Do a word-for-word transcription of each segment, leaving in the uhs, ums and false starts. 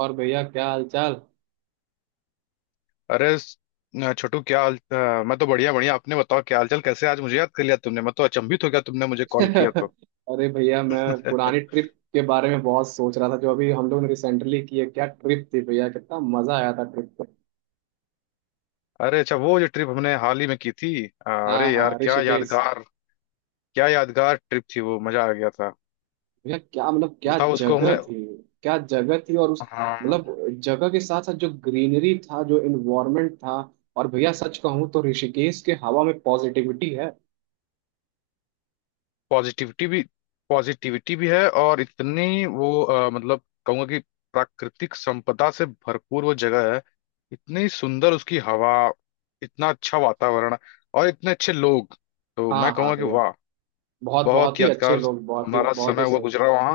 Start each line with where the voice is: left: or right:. right: और भैया क्या हाल चाल?
left: अरे स- न, छोटू क्या हाल। अ, मैं तो बढ़िया बढ़िया। आपने बताओ क्या हालचाल? कैसे आज मुझे याद कर लिया तुमने? मैं तो अचंभित हो गया तुमने मुझे कॉल किया तो।
right: अरे भैया मैं पुरानी ट्रिप के बारे में बहुत सोच रहा था जो अभी हम लोग ने रिसेंटली की है। क्या ट्रिप थी भैया, कितना मजा आया था ट्रिप पे।
left: अरे अच्छा, वो जो ट्रिप हमने हाल ही में की थी अ, अरे
right: हाँ
left: यार
right: हाँ,
left: क्या
right: ऋषिकेश।
left: यादगार क्या यादगार ट्रिप थी वो, मजा आ गया था।
right: भैया क्या मतलब क्या
left: बताओ उसको
right: जगह
left: हमें।
right: थी। क्या जगह थी, और उस
left: हाँ।
right: मतलब जगह के साथ साथ जो ग्रीनरी था, जो इन्वायरमेंट था। और भैया सच कहूँ तो ऋषिकेश के हवा में पॉजिटिविटी है।
left: पॉजिटिविटी भी पॉजिटिविटी भी है, और इतनी वो अ, मतलब कहूंगा कि प्राकृतिक संपदा से भरपूर वो जगह है। इतनी सुंदर उसकी हवा, इतना अच्छा वातावरण, और इतने अच्छे लोग। तो मैं
right: हाँ हाँ
left: कहूंगा कि
right: भैया,
left: वाह,
right: बहुत बहुत
left: बहुत
right: ही अच्छे
left: यादगार
right: लोग, बहुत ही
left: हमारा
right: बहुत
left: समय
right: ही
left: हुआ
right: सही।
left: गुजरा वहाँ।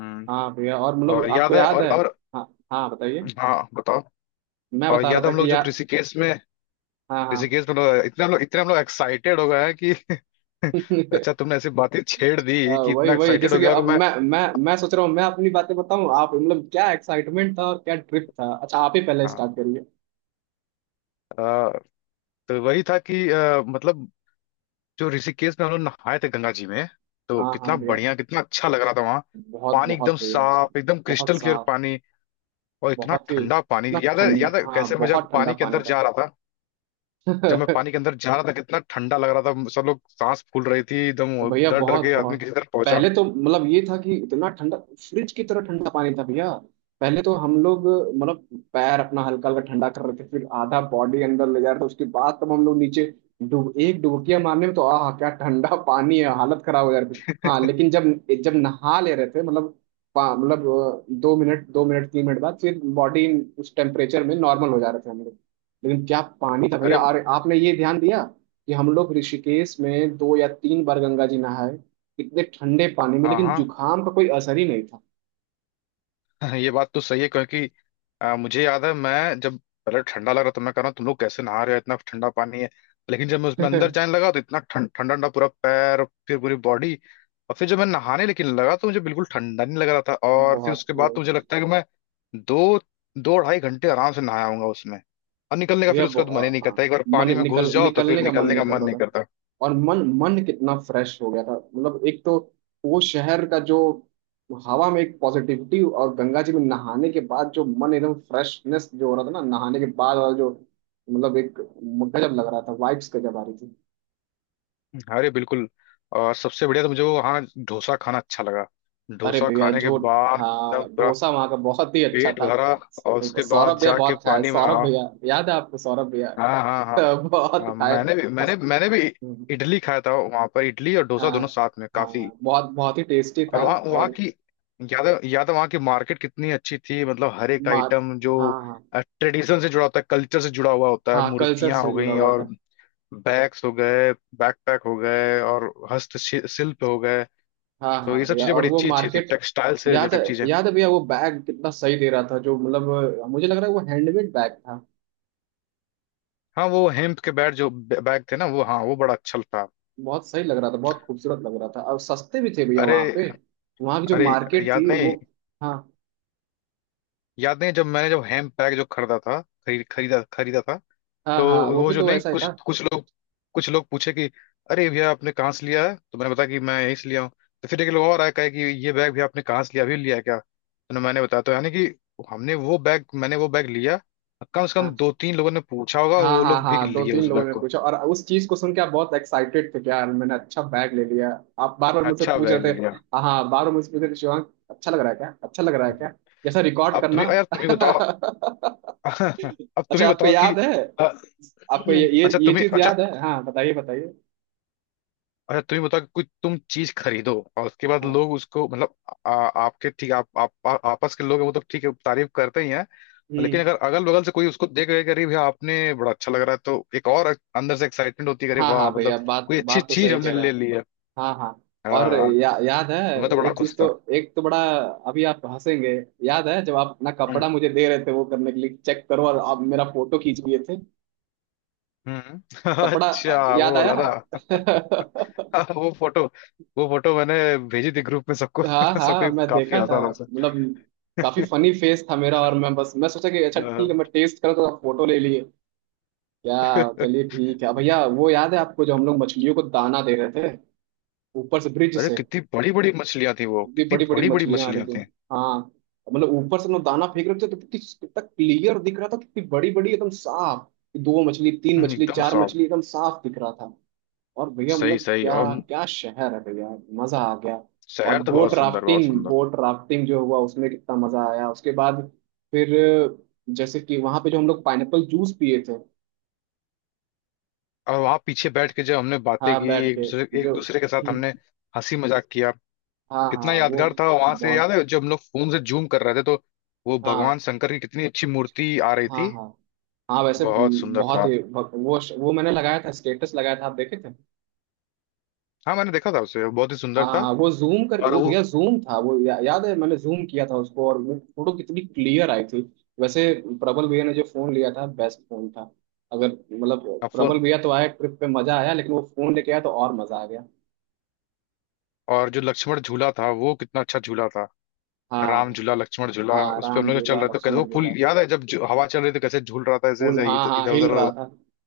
left: हम्म,
right: हाँ भैया, और मतलब
left: और
right: आपको
left: याद है,
right: याद
left: और
right: है।
left: और
right: हाँ हाँ, बताइए।
left: हाँ बताओ।
right: मैं
left: और
right: बता रहा
left: याद है,
right: था
left: हम लोग
right: कि
left: जो
right: यार,
left: ऋषिकेश में
right: हाँ हाँ।
left: ऋषिकेश में हम लोग- इतना हम लोग इतने हम लोग एक्साइटेड हो गए हैं कि अच्छा, तुमने ऐसी बातें छेड़
right: अ,
left: दी कि
right: वही
left: इतना
right: वही
left: एक्साइटेड
right: जैसे
left: हो
right: कि
left: गया कि
right: अब
left: मैं।
right: मैं मैं मैं सोच रहा हूँ, मैं अपनी बातें बताऊँ, आप मतलब क्या एक्साइटमेंट था और क्या ट्रिप था। अच्छा आप ही पहले
left: हाँ।
right: स्टार्ट करिए।
left: अ, तो वही था कि अ, मतलब जो ऋषिकेश में हम लोग नहाए थे गंगा जी में, तो
right: हाँ हाँ
left: कितना
right: भैया,
left: बढ़िया, कितना अच्छा लग रहा था वहाँ।
right: बहुत
left: पानी एकदम
right: बहुत भैया।
left: साफ, एकदम
right: बहुत
left: क्रिस्टल क्लियर
right: साफ।
left: पानी। और इतना
right: बहुत ही
left: ठंडा पानी।
right: ना
left: याद है
right: ठंडा,
left: याद है
right: हाँ
left: कैसे मैं जब
right: बहुत ठंडा
left: पानी के
right: पानी
left: अंदर जा रहा था। जब मैं
right: था।
left: पानी के अंदर जा रहा था कितना ठंडा लग रहा था, सब लोग सांस फूल रही थी एकदम।
right: तो भैया
left: डर डर
right: बहुत
left: के
right: बहुत,
left: आदमी किसी तरह पहुंचा।
right: पहले तो मतलब ये था कि इतना ठंडा, फ्रिज की तरह ठंडा पानी था भैया। पहले तो हम लोग मतलब पैर अपना हल्का हल्का ठंडा कर रहे थे, फिर आधा बॉडी अंदर ले जा रहे थे, उसके बाद तब हम लोग नीचे डूब, एक डुबकिया मारने में तो आह क्या ठंडा पानी है, हालत खराब हो जा रही थी। हाँ लेकिन जब जब नहा ले रहे थे मतलब पा- मतलब अ, दो मिनट दो मिनट तीन मिनट बाद फिर बॉडी उस टेम्परेचर में नॉर्मल हो जा रहे थे हम लोग। लेकिन क्या पानी था भैया,
left: अरे
right: और आपने ये ध्यान दिया कि हम लोग ऋषिकेश में दो या तीन बार गंगा जी नहाए इतने ठंडे पानी में,
left: हाँ
right: लेकिन
left: हाँ।
right: जुकाम का कोई असर ही नहीं था।
left: ये बात तो सही है, क्योंकि आ, मुझे याद है मैं जब पहले ठंडा लग रहा था तो मैं कह रहा हूँ तुम लोग कैसे नहा रहे हो, इतना ठंडा पानी है। लेकिन जब मैं उसमें अंदर जाने लगा तो इतना ठंड- ठंडा ठंडा, पूरा पैर फिर पूरी बॉडी। और फिर जब मैं नहाने लेकिन लगा तो मुझे बिल्कुल ठंडा नहीं लग रहा था। और फिर
right: बहुत
left: उसके बाद
right: वो-
left: तो मुझे लगता है कि मैं दो दो ढाई घंटे आराम से नहाया होऊंगा उसमें। और निकलने का
right: भैया
left: फिर उसका तो
right: बहु-
left: मन ही नहीं
right: आ, हाँ
left: करता, एक बार
right: मन
left: पानी में घुस
right: निकल
left: जाओ तो फिर
right: निकलने का मन
left: निकलने
right: नहीं
left: का
right: कर
left: मन
right: रहा
left: नहीं
right: था।
left: करता।
right: और मन मन कितना फ्रेश हो गया था, मतलब एक तो वो शहर का जो हवा में एक पॉजिटिविटी, और गंगा जी में नहाने के बाद जो मन एकदम फ्रेशनेस जो हो रहा था ना नहाने के बाद वाला जो, मतलब एक गजब लग रहा था, वाइब्स गजब आ रही।
left: अरे बिल्कुल। और सबसे बढ़िया तो मुझे वो, हाँ, डोसा खाना अच्छा लगा।
right: अरे
left: डोसा
right: भैया
left: खाने के
right: जो,
left: बाद एकदम
right: हाँ
left: पूरा
right: डोसा वहाँ का बहुत ही अच्छा
left: पेट
right: था।
left: भरा और उसके बाद
right: सौरभ भैया
left: जाके
right: बहुत खाए
left: पानी में,
right: सौरभ
left: हाँ।
right: भैया, याद है आपको सौरभ भैया।
left: हाँ हाँ हाँ
right: बहुत
left: हाँ,
right: खाए।
left: मैंने भी मैंने
right: अस-
left: मैंने भी इडली खाया था वहां पर, इडली और डोसा
right: हाँ
left: दोनों साथ में काफी।
right: हाँ, बहुत बहुत ही टेस्टी
left: और
right: था।
left: वहाँ वहाँ
right: और
left: की, याद है- याद है वहाँ की मार्केट कितनी अच्छी थी। मतलब हर एक
right: मा
left: आइटम जो
right: हाँ हाँ,
left: ट्रेडिशन से जुड़ा होता है, कल्चर से जुड़ा हुआ होता है।
right: हाँ कल्चर
left: मूर्तियां
right: से
left: हो
right: जुड़ा
left: गई,
right: हुआ
left: और
right: था।
left: बैग्स हो गए, बैकपैक हो गए और हस्तशिल्प हो गए।
right: हाँ
left: तो ये
right: हाँ
left: सब
right: भैया,
left: चीजें
right: और
left: बड़ी
right: वो
left: अच्छी अच्छी थी,
right: मार्केट
left: टेक्सटाइल से
right: याद है।
left: रिलेटेड चीजें।
right: याद है भैया वो बैग कितना सही दे रहा था, जो मतलब मुझे लग रहा है वो हैंडमेड बैग था।
left: हाँ वो हेम्प के बैग, जो बैग थे ना वो, हाँ वो बड़ा अच्छा था।
right: बहुत सही लग रहा था, बहुत खूबसूरत लग रहा था और सस्ते भी थे भैया
left: अरे
right: वहाँ पे। वहाँ की जो
left: अरे।
right: मार्केट
left: याद
right: थी वो।
left: नहीं,
right: हाँ,
left: याद नहीं जब मैंने जब हेम्प बैग जो खरीदा था, खरीद खरीदा खरीदा था।
right: हाँ
left: तो
right: हाँ वो
left: वो
right: भी
left: जो,
right: तो
left: नहीं,
right: वैसा ही
left: कुछ
right: था।
left: कुछ लोग कुछ लोग पूछे कि अरे भैया आपने कहाँ से लिया है, तो मैंने बताया कि मैं यहीं से लिया हूँ। तो फिर एक लोग और आया, कहे कि ये बैग भी आपने कहाँ से लिया, अभी लिया है क्या? तो मैंने बताया, तो यानी कि हमने वो बैग मैंने वो बैग लिया। कम से कम दो
right: हाँ
left: तीन लोगों ने पूछा होगा और
right: हाँ
left: वो
right: हाँ
left: लोग भी
right: हाँ, दो
left: लिए उस
right: तीन लोगों
left: बैग
right: ने
left: को।
right: पूछा और उस चीज को सुन के आप बहुत एक्साइटेड थे कि यार मैंने अच्छा बैग ले लिया। आप बार बार मुझसे
left: अच्छा
right: पूछ
left: बैग
right: रहे
left: ले लिया।
right: थे, हाँ हाँ, बार बार मुझसे पूछ रहे थे, शिवांग अच्छा लग रहा है क्या, अच्छा लग रहा है क्या, जैसा रिकॉर्ड
left: अब
right: करना।
left: तुम्हें यार, तुम ही बताओ। अब तुम ही
right: अच्छा आपको
left: बताओ कि
right: याद है,
left: अ,
right: आपको ये ये
left: अच्छा
right: ये
left: तुम्हें
right: चीज
left: अच्छा
right: याद है। हाँ बताइए बताइए।
left: अच्छा तुम ही बताओ कि कोई तुम चीज खरीदो और उसके बाद
right: हाँ
left: लोग उसको, मतलब आ, आपके ठीक आप, आप, आ, आपस के लोग हैं वो तो ठीक है, तारीफ करते ही हैं। लेकिन
right: हम्म।
left: अगर अगल बगल से कोई उसको देख रहे कि अरे भैया आपने बड़ा अच्छा लग रहा है, तो एक और अंदर से एक्साइटमेंट होती है कि अरे
right: हाँ
left: वाह,
right: हाँ
left: मतलब
right: भैया बात
left: कोई अच्छी
right: बात तो
left: चीज
right: सही
left: हमने
right: कह रहे
left: ले
right: हैं।
left: ली है।
right: हाँ हाँ। और
left: हाँ।
right: या, याद है।
left: तो मैं तो बड़ा
right: एक
left: खुश
right: चीज तो,
left: था।
right: एक तो बड़ा, अभी आप हंसेंगे। याद है जब आप अपना
left: हम्म
right: कपड़ा मुझे दे रहे थे, वो करने के लिए चेक करो, और आप मेरा फोटो खींच लिए थे।
left: हम्म।
right: कपड़ा,
left: अच्छा,
right: याद
left: वो
right: आया।
left: वाला ना। हाँ, वो फोटो वो फोटो मैंने भेजी थी ग्रुप में सबको।
right: हाँ
left: सबको
right: हाँ
left: ही
right: मैं
left: काफी
right: देखा था,
left: हंसा हंसा।
right: मतलब काफी फनी फेस था मेरा, और मैं बस मैं सोचा कि अच्छा ठीक है
left: हाँ।
right: मैं टेस्ट करूँ, तो आप फोटो ले लिए। क्या, चलिए ठीक है भैया। वो याद है आपको, जो हम लोग मछलियों को दाना दे रहे थे ऊपर से ब्रिज
left: अरे
right: से।
left: कितनी बड़ी बड़ी मछलियां थी वो,
right: इतनी
left: कितनी
right: बड़ी बड़ी
left: बड़ी बड़ी
right: मछलियां आ रही
left: मछलियां
right: थी।
left: थी।
right: हाँ, मतलब ऊपर से ना दाना फेंक रहे थे तो कितनी कितना क्लियर दिख रहा था, कितनी बड़ी बड़ी एकदम साफ। दो मछली तीन मछली
left: एकदम
right: चार
left: सॉफ्ट।
right: मछली एकदम साफ दिख रहा था। और भैया
left: सही
right: मतलब
left: सही।
right: क्या,
left: और
right: क्या शहर है भैया, मजा आ गया। और
left: शहर तो
right: बोट
left: बहुत सुंदर, बहुत
right: राफ्टिंग,
left: सुंदर।
right: बोट राफ्टिंग जो हुआ उसमें कितना मजा आया उसके बाद, फिर जैसे कि वहां पे जो हम लोग पाइनएप्पल जूस पिए थे।
left: और वहां पीछे बैठ के जब हमने बातें
right: हाँ
left: की,
right: बैठ
left: एक
right: के,
left: दूसरे एक
right: जो
left: दूसरे के साथ
right: हम्म,
left: हमने हंसी मजाक किया।
right: हाँ हाँ
left: कितना
right: वो
left: यादगार था वहां से। याद
right: बहुत,
left: है जब हम लोग फोन से जूम कर रहे थे? तो वो भगवान
right: हाँ
left: शंकर की कितनी अच्छी मूर्ति आ रही
right: हाँ
left: थी,
right: हाँ हाँ वैसे
left: बहुत
right: म,
left: सुंदर
right: बहुत
left: था।
right: ही ब- वो वो मैंने लगाया था, स्टेटस लगाया था, आप देखे थे।
left: हाँ मैंने देखा था उसे, बहुत ही
right: हाँ
left: सुंदर था।
right: हाँ वो जूम कर,
left: और
right: वो
left: वो
right: भैया जूम था वो, या, याद है मैंने जूम किया था उसको और वो फोटो कितनी क्लियर आई थी। वैसे प्रबल भैया ने जो फोन लिया था बेस्ट फोन था, अगर मतलब प्रबल
left: फोन।
right: भैया तो आया ट्रिप पे मजा आया, लेकिन वो फोन लेके आया तो और मजा आ गया।
left: और जो लक्ष्मण झूला था, वो कितना अच्छा झूला था। राम
right: हाँ
left: झूला, लक्ष्मण झूला।
right: हाँ,
left: उस पे हम
right: राम
left: लोग चल
right: झूला
left: रहे थे, कैसे वो
right: लक्ष्मण
left: पुल
right: झूला।
left: याद है जब जो- हवा चल रही थी, कैसे झूल रहा था, ऐसे
right: फूल
left: ऐसे
right: हाँ हाँ
left: इधर
right: हिल
left: उधर हो
right: रहा
left: रहा था।
right: था,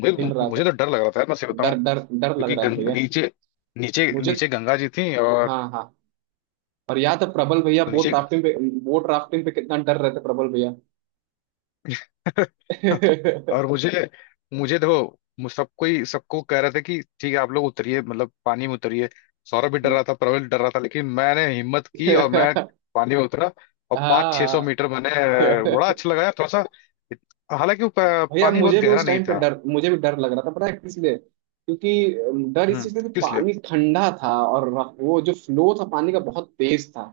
left: मुझे
right: हिल रहा
left: मुझे
right: था।
left: तो डर लग रहा था यार, मैं सही बताऊं?
right: डर डर डर लग
left: क्योंकि
right: रहा था
left: गं,
right: भैया
left: नीचे, नीचे
right: मुझे,
left: नीचे गंगा जी थी और,
right: हाँ हाँ। और याद है प्रबल भैया
left: तो
right: बोट
left: नीचे।
right: राफ्टिंग पे, बोट राफ्टिंग पे कितना डर रहे थे प्रबल भैया।
left: और मुझे मुझे देखो, मु- सब कोई सबको कह रहा था कि ठीक है आप लोग उतरिए, मतलब पानी में उतरिए। सौरभ भी डर रहा था, प्रबल डर रहा था, लेकिन मैंने हिम्मत की और मैं पानी में उतरा। और पाँच छह सौ
right: हाँ
left: मीटर मैंने अ, बड़ा अच्छा लगाया थोड़ा सा। हालांकि वो प-
right: भैया
left: पानी बहुत
right: मुझे भी
left: गहरा
right: उस
left: नहीं
right: टाइम पे
left: था।
right: डर, मुझे भी डर लग रहा था, पता है किस लिए, क्योंकि अम, डर इस
left: हम्म,
right: चीज का कि
left: किस लिए?
right: पानी ठंडा था और रफ- वो जो फ्लो था पानी का बहुत तेज था,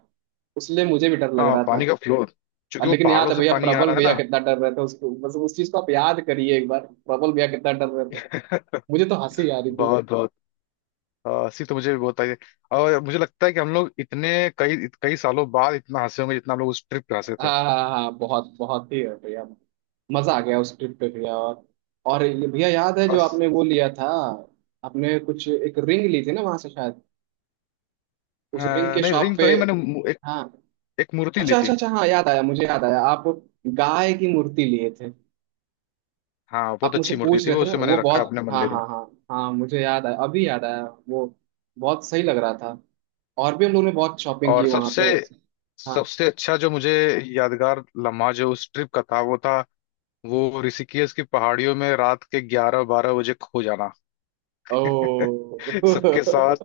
right: उसलिए मुझे भी डर लग
left: हाँ,
right: रहा था।
left: पानी का फ्लो,
right: और
left: क्योंकि वो
right: लेकिन याद
left: पहाड़ों
right: है
left: से
right: भैया
left: पानी आ
right: प्रबल
left: रहा है
right: भैया
left: ना।
right: कितना डर रहे थे, उसको बस उस चीज को आप याद करिए एक बार। प्रबल भैया कितना डर रहे थे। मुझे तो हंसी आ रही।
left: बहुत बहुत अ, हंसी तो मुझे भी बहुत आई है। और मुझे लगता है कि हम लोग इतने कई कई सालों बाद इतना हंसे होंगे, जितना हम लोग उस ट्रिप पे
right: हाँ
left: हंसे
right: हाँ हाँ हाँ, बहुत बहुत ही है भैया, मजा आ गया उस ट्रिप पे भैया। और और ये भैया याद है जो आपने
left: थे।
right: वो लिया था, आपने कुछ एक रिंग ली थी ना वहां से शायद,
left: अ,
right: उस रिंग के
left: नहीं,
right: शॉप
left: रिंग
right: पे।
left: तो नहीं, मैंने मु- एक
right: हाँ,
left: एक मूर्ति ली
right: अच्छा अच्छा
left: थी।
right: अच्छा हाँ याद आया, मुझे याद आया आप गाय की मूर्ति लिए थे।
left: हाँ, बहुत
right: आप मुझसे
left: अच्छी मूर्ति
right: पूछ
left: थी
right: रहे
left: वो,
right: थे ना
left: उसे मैंने
right: वो
left: रखा है
right: बहुत,
left: अपने
right: हाँ
left: मंदिर में।
right: हाँ हाँ, हाँ मुझे याद आया अभी याद आया वो, बहुत सही लग रहा था। और भी हम लोगों ने बहुत शॉपिंग
left: और
right: की वहां
left: सबसे
right: पे। हाँ।
left: सबसे अच्छा जो मुझे यादगार लम्हा जो उस ट्रिप का था वो था, वो ऋषिकेश की पहाड़ियों में रात के ग्यारह बारह बजे खो जाना।
right: ओ।
left: सबके साथ,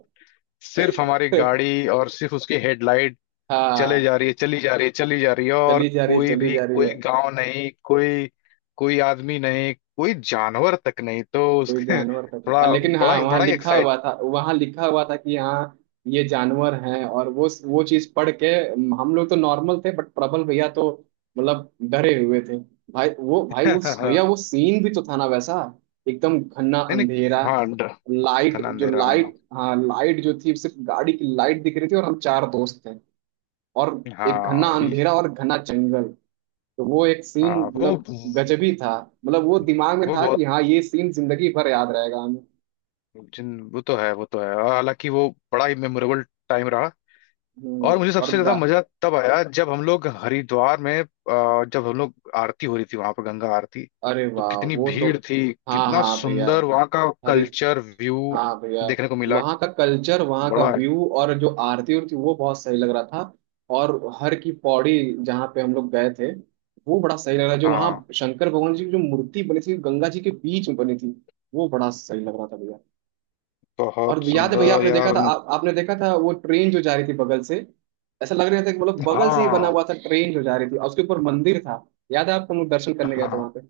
left: सिर्फ हमारी गाड़ी और सिर्फ उसकी हेडलाइट चले
right: हाँ,
left: जा रही है, चली जा रही है, चली जा रही है, और
right: चली जा रही है
left: कोई
right: चली
left: भी,
right: जा रही
left: कोई
right: है।
left: गांव नहीं, कोई कोई आदमी नहीं, कोई जानवर तक नहीं। तो
right: कोई
left: उसके
right: जानवर तक आ,
left: थोड़ा
right: लेकिन
left: बड़ा
right: हाँ वहाँ
left: बड़ा।
right: लिखा हुआ था, वहाँ लिखा हुआ था कि हाँ ये जानवर हैं, और वो वो चीज पढ़ के हम लोग तो नॉर्मल थे, बट प्रबल भैया तो मतलब डरे हुए थे। भाई वो भाई
left: हाँ, हाँ
right: उस भैया
left: हाँ।
right: वो सीन भी तो था ना वैसा, एकदम घना
left: नहीं नहीं,
right: अंधेरा।
left: हाँ, ड-
right: लाइट
left: घना
right: जो,
left: अंधेरा, हाँ
right: लाइट हाँ लाइट जो थी सिर्फ गाड़ी की लाइट दिख रही थी, और हम चार दोस्त थे, और एक घना
left: हाँ, ये-
right: अंधेरा और घना जंगल। तो वो एक सीन
left: हाँ, वो
right: मतलब गजबी था। मतलब वो दिमाग में
left: वो
right: था कि
left: बहुत
right: हाँ ये सीन जिंदगी भर याद रहेगा हमें।
left: जिन, वो तो है, वो तो है। और हालांकि वो बड़ा ही मेमोरेबल टाइम रहा।
right: हम्म,
left: और मुझे
right: और
left: सबसे ज्यादा
right: गा
left: मजा तब आया जब हम लोग हरिद्वार में अ, जब हम लोग आरती हो रही थी वहां पर, गंगा आरती।
right: अरे
left: तो
right: वाह
left: कितनी
right: वो तो,
left: भीड़ थी,
right: हाँ
left: कितना
right: हाँ भैया।
left: सुंदर वहां का
right: अरे
left: कल्चर व्यू
right: हाँ भैया,
left: देखने को मिला।
right: वहाँ का कल्चर वहाँ का
left: बड़ा है।
right: व्यू और जो आरती उरती वो बहुत सही लग रहा था। और हर की पौड़ी, जहाँ पे हम लोग गए थे, वो बड़ा सही लग रहा जो वहाँ
left: हाँ,
right: शंकर भगवान जी की जो मूर्ति बनी थी गंगा जी के बीच में बनी थी, वो बड़ा सही लग रहा था भैया। और
left: बहुत
right: याद है भैया
left: सुंदर
right: आपने देखा
left: यार।
right: था, आप, आपने देखा था वो ट्रेन जो जा रही थी बगल से, ऐसा लग रहा था कि मतलब बगल से ही बना
left: हाँ
right: हुआ था, ट्रेन जो जा रही थी और उसके ऊपर मंदिर था। याद है आपको, हम लोग दर्शन करने गए थे वहां
left: हाँ।
right: पे।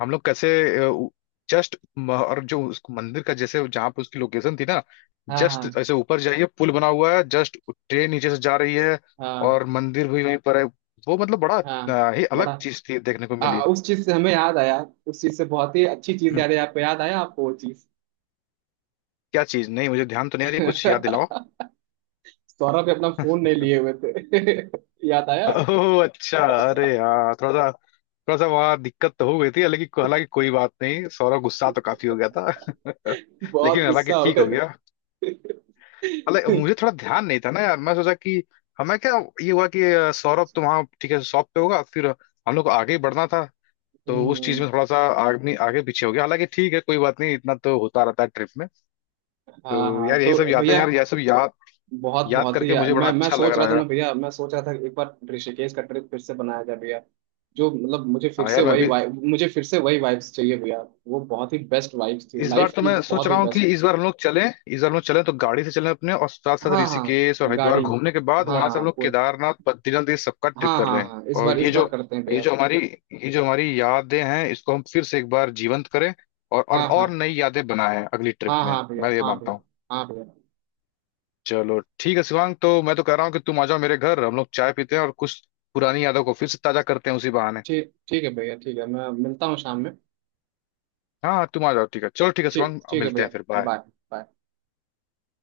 left: हम लोग कैसे जस्ट और जो उस मंदिर का, जैसे जहाँ पे उसकी लोकेशन थी ना,
right: हाँ
left: जस्ट
right: हाँ
left: ऐसे ऊपर जाइए, पुल बना हुआ है, जस्ट ट्रेन नीचे से जा रही है
right: हाँ
left: और मंदिर भी वहीं पर है। वो मतलब बड़ा
right: हाँ,
left: अ, ही अलग
right: बड़ा
left: चीज थी देखने को मिली।
right: आ, उस चीज से हमें याद आया, उस चीज से बहुत ही अच्छी चीज
left: हम्म,
right: याद है, आपको याद आया आपको वो चीज।
left: क्या चीज? नहीं, मुझे ध्यान तो नहीं आ रही, कुछ याद दिलाओ।
right: सौरभ भी अपना फोन नहीं लिए हुए थे। याद आया।
left: ओह अच्छा। अरे यार, थोड़ा सा थोड़ा सा वहाँ दिक्कत तो हो गई थी, हालांकि हालांकि कोई बात नहीं, सौरव गुस्सा तो काफी हो गया था।
right: बहुत
left: लेकिन हालांकि
right: गुस्सा हो
left: ठीक
right: गया
left: हो गया।
right: था।
left: अरे मुझे थोड़ा ध्यान नहीं था ना यार, मैं सोचा कि हमें क्या ये हुआ कि अ, सौरभ तो वहाँ ठीक है, शॉप पे होगा फिर, हम लोग को आगे ही बढ़ना था। तो उस चीज
right: हम्म,
left: में थोड़ा सा आगे आगे पीछे हो गया। हालांकि ठीक है, कोई बात नहीं, इतना तो होता रहता है ट्रिप में। तो
right: हाँ हाँ
left: यार यही
right: तो
left: सब यादें,
right: भैया
left: यार यह सब याद
right: बहुत
left: याद
right: बहुत ही,
left: करके
right: यार
left: मुझे बड़ा
right: मैं मैं
left: अच्छा लग
right: सोच रहा
left: रहा है
right: था ना
left: यार।
right: भैया, मैं सोच रहा था एक बार ऋषिकेश का ट्रिप फिर से बनाया जाए भैया। जो मतलब मुझे फिर
left: हाँ
right: से
left: यार, मैं
right: वही
left: भी।
right: वाइब, मुझे फिर से वही वाइब्स चाहिए भैया। वो बहुत ही बेस्ट वाइब्स थी
left: इस बार
right: लाइफ
left: तो
right: की,
left: मैं सोच
right: बहुत ही
left: रहा हूँ कि
right: बेस्ट।
left: इस बार हम लोग चलें इस बार हम लोग चलें तो गाड़ी से चलें अपने, और साथ साथ
right: हाँ हाँ,
left: ऋषिकेश और हरिद्वार
right: गाड़ी,
left: घूमने के बाद
right: हाँ
left: वहां से
right: हाँ
left: हम लोग
right: पूरे,
left: केदारनाथ, बद्रीनाथ, ये सबका ट्रिप
right: हाँ
left: कर
right: हाँ
left: रहे हैं।
right: हाँ इस
left: और
right: बार इस
left: ये
right: बार
left: जो
right: करते हैं
left: ये
right: भैया।
left: जो हमारी ये जो हमारी यादें हैं, इसको हम फिर से एक बार जीवंत करें, और और,
right: हाँ
left: और
right: हाँ
left: नई यादें बनाएं अगली ट्रिप
right: हाँ
left: में,
right: हाँ भैया,
left: मैं ये
right: हाँ
left: मानता
right: भैया,
left: हूँ।
right: हाँ भैया।
left: चलो ठीक है शिवांग, तो मैं तो कह रहा हूँ कि तुम आ जाओ मेरे घर, हम लोग चाय पीते हैं और कुछ पुरानी यादों को फिर से ताजा करते हैं उसी बहाने।
right: ठीक ठीक है भैया, ठीक है, मैं मिलता हूँ शाम में।
left: हाँ हाँ, तुम आ जाओ, ठीक है। चलो ठीक है
right: ठीक
left: शिवांग,
right: ठीक है
left: मिलते हैं
right: भैया,
left: फिर। बाय।
right: Bye bye.